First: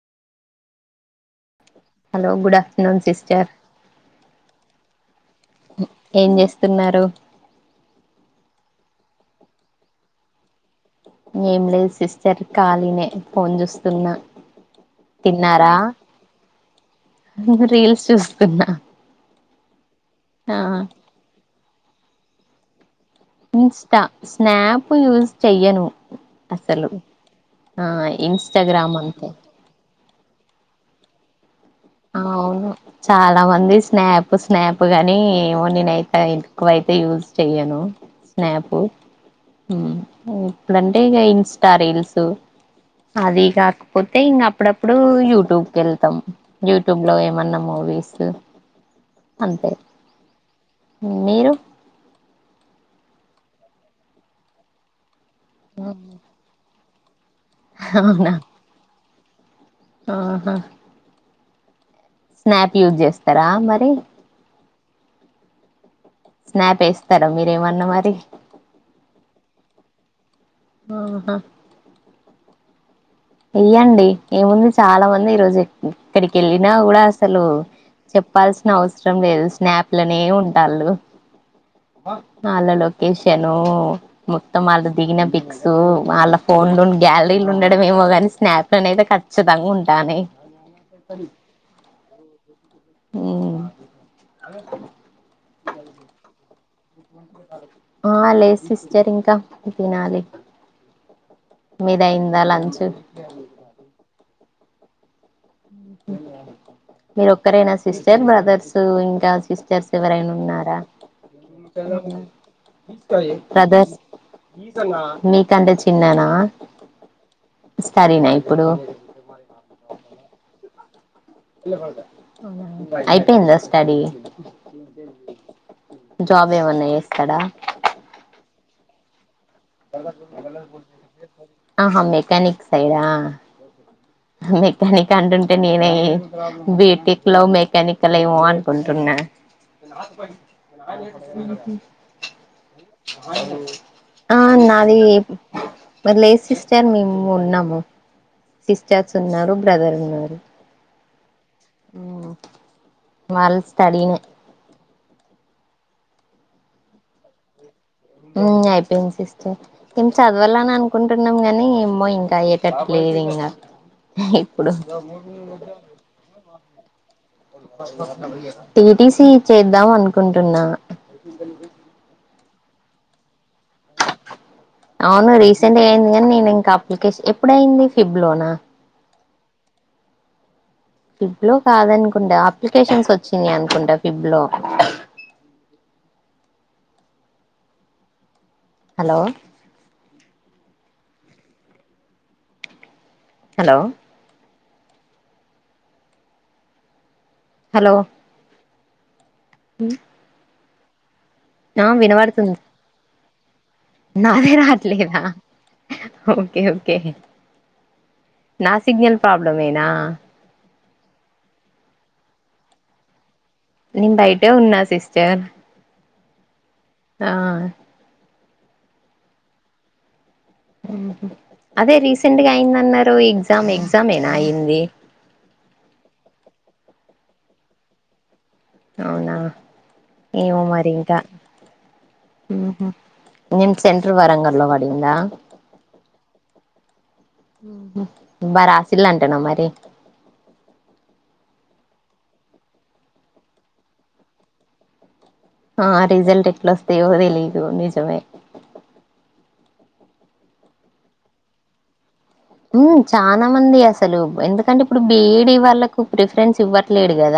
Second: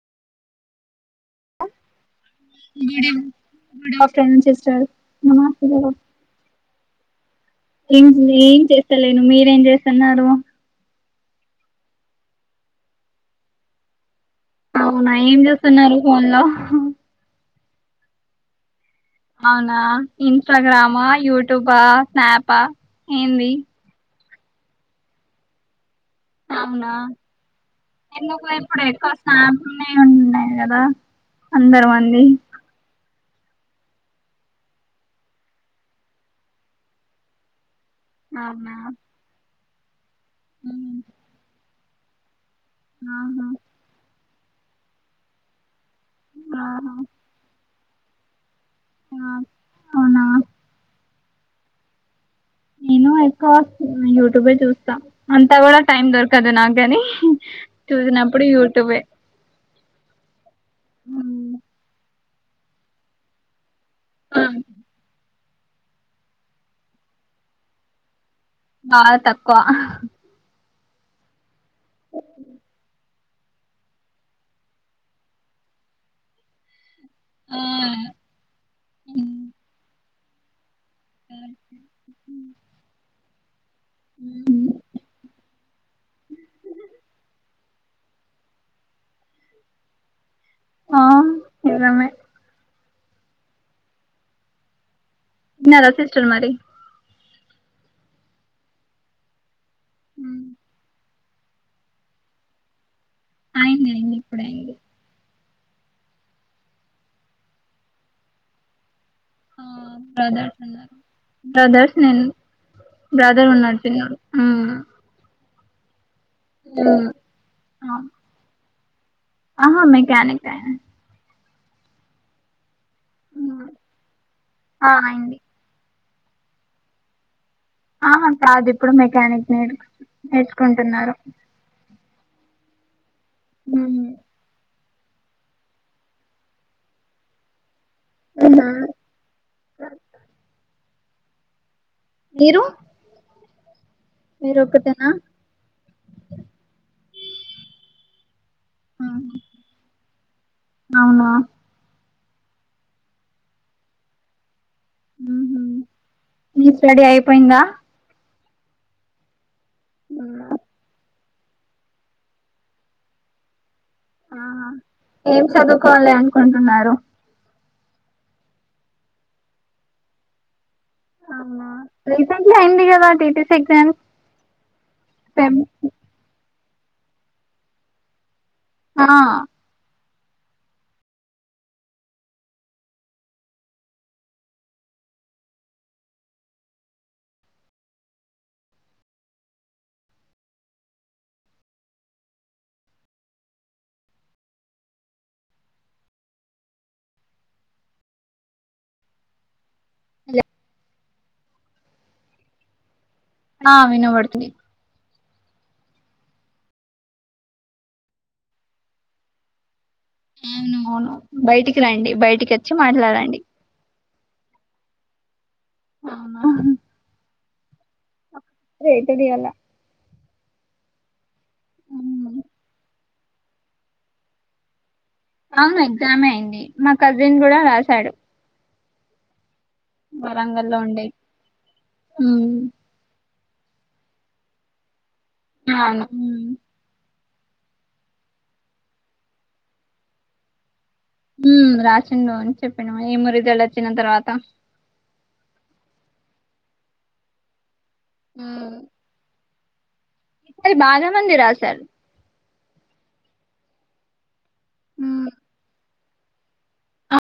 Hello good afternoon sister good afternoon sister నమస్తే madam ఏం చేస్తున్నారు ఏం ఏం చేస్తలేను మీరేం చేస్తన్నారు ఏం లేదు సిస్టర్ ఖాళీనే ఫోన్ చూస్తున్నా అవునా ఏం తిన్నారా చేస్తున్నారు ఫోన్ లో రీల్స్ చూస్తున్నా అవునా ఆ ఇన్స్టగ్రామా యూట్యూబా స్నాపా ఏంది ఇన్స్ట స్నాప్ యూస్ చెయ్యను అవునా అసలు ఆ ఎందుకు ఇప్పుడు ఇన్స్టాగ్రామ్ ఎక్కువ అంతే స్నాప్ లనే న్నాయి కదా అందరు మంది అవును చాలా మంది స్నాప్ స్నాప్ గాని నేనైతే ఎక్కువైతే యూజు చేయను అవునా ఉమ్. ఇప్పుడంటే ఇక ఇన్స్టా రీల్సు అది ఆహా కాకపోతే అయితే ఇంక అప్పుడప్పుడు యూట్యూబ్కి వెళ్తాం ఆహా యూట్యూబ్ లో ఏమన్నా మూవీస్ ఆ, అంతే అవునా మీరు నేను ఎక్కువ యూట్యూబ్ ఏ చూస్తా అంతా కూడా టైం దొరకదు నాకని అవునా చూసినప్పుడు యూట్యూబే ఆహా హ్మ్ స్నాప్ యూజ్ చేస్తారా మరి ఆ! స్నాప్ వేస్తార మీరేమన్నా మరి బాగా తక్కువ ఆహా ఏయ్యండి ఏముంది చాలా మంది ఈ రోజు ఇక్కడికి వెళ్ళినా కూడా అసలు ఆ చెప్పాల్సిన అవసరం లేదు హ్మ్. స్నాప్ల నే ఉంటళ్ళు వాళ్ళ లొకేషను మొత్తం హ్మ్. వాళ్ళు దిగిన పిక్సూ, వాళ్ళ ఫోన్లుం గ్యాలరీలు ఉండడం ఏమో గాన్ స్నాప్ లోనయితే ఖచ్చితంగ ఉంటానయ్. ఆ నిజమే హ్ము తిన్నారా సిస్టర్ మరి. ఆ లేదు సిస్టర్ ఇంకా తినాలి. మీది అయిందా లంచ్. అయింది అయింది ఇప్పుడే అయ్యింది మీరొక్కరేనా సిస్టర్ బ్రదర్సూ ఇంక్ కా ఆ సిస్టర్స్ ఎవరైనా బ్రదర్స్ ఉన్నారా. ఉన్నారు బ్రదర్స్ నేను బ్రదర్ ఉన్నాడు బదర్స్ చిన్నోడు హ్మ్ మీక్ కంటే చిన్నానా. సరేనా ఇప్పుడూ. ఆహా మెకానిక్ ఆయన. అవునా అయిపోయిందా హ్మ్. స్టడీ. ఆ అయింది జాబ్ ఏమన్నా చేస్తడా. ఆహా కాదు ఇప్పుడు మెకానిక్. నేర్ నేర్చుకుంటున్నారు ఆహ మెకానిక్ సైడా. హ్మ్ మెకానిక్ అంటుంటే నేనే బీటెక్ లో మెక్ కానికల్ ఏమో అనుకుంటున్నా. మీరు ఆ మీరు నాదీ ఒకటేనా పర్లేద్ సిస్టర్ మేము ఉన్నాము. సిస్టర్స్ అవును ఉన్నారు బ్రదర్ ఉన్నారు. అవునా ఊ వాళ్ళు స్టడీఇంగ్. ఊహు మీ స్టడీ అయిపోయిందా. ఊ అయిపోయింది సిస్టర్. నేన్ చదవాలననుకుం టున్నం గానీ, ఏమో ఇంకా అయ్యేటట్టు లేదు ఇంగా. ఆహా ఇప్పుడు ఏం చదువుకోవాలి అనుకుంటున్నారు టీటీసీ చేద్దాం అనుకుంటున్నా. అవునా రీసెంట్లీ అయింది గదా టీటీస్ అవును రీసెంట్గా అయింది గానీ నేను ఇంకా అప్లికేష్ ఎప్పుడయింది ఫిబ్లోనా. ఆ ఫిబ్ లో కాదనుకుంటా అప్లికేషన్స్ వచ్చినయి అనుకుంటా ఫిబ్ లో. హలో హలో హలో హలొ ఆ వినబడుతుంది. ఆ వినబడుతుంది నాదే రిట్లేదా. ఓకే ఓకే నా సిగ్నల్ ప్రాబ్లమేనా. అవును అవును బయటికి రండి బయటికి వచ్చి మాట్లాడండి. నేను బయటే ఉన్నా సిస్టర్. అవునా ఆ రేతది ఇయాల ఊహు అదే రీసెంట్గా అయిందన్నారు ఎగ్జామ్ ఎగ్జామ్ ఏనా అయ్యిందీ. ఆ ఎగ్జామే అయింది. మా కజిన్ గూడా రాశాడు. అవునా ఏమో మరి ఉండే ఇంకా. ఉమ్, ఊహు నీన్ సెంట్రల్ వరంగల్ లో పడిందా. అవును ఉమ్, ఊహు బాగ రాశిల్లంటనా మరి. రాసిండు అని చెప్పడు ఏమో రిజల్ట్ వచ్చిన తర్వాత రిజల్ట్ ఎట్లా వస్తయో తెలీదు నిజమే ఆ ఇది బాగా మంది రాసారు చాల మంది అసలు ఎందుకంటే ఇప్పుడు బి ఏ డి వాళ్ళకు ప్రిఫరెన్స్ ఆ ఇవ్వట్లేదు కదా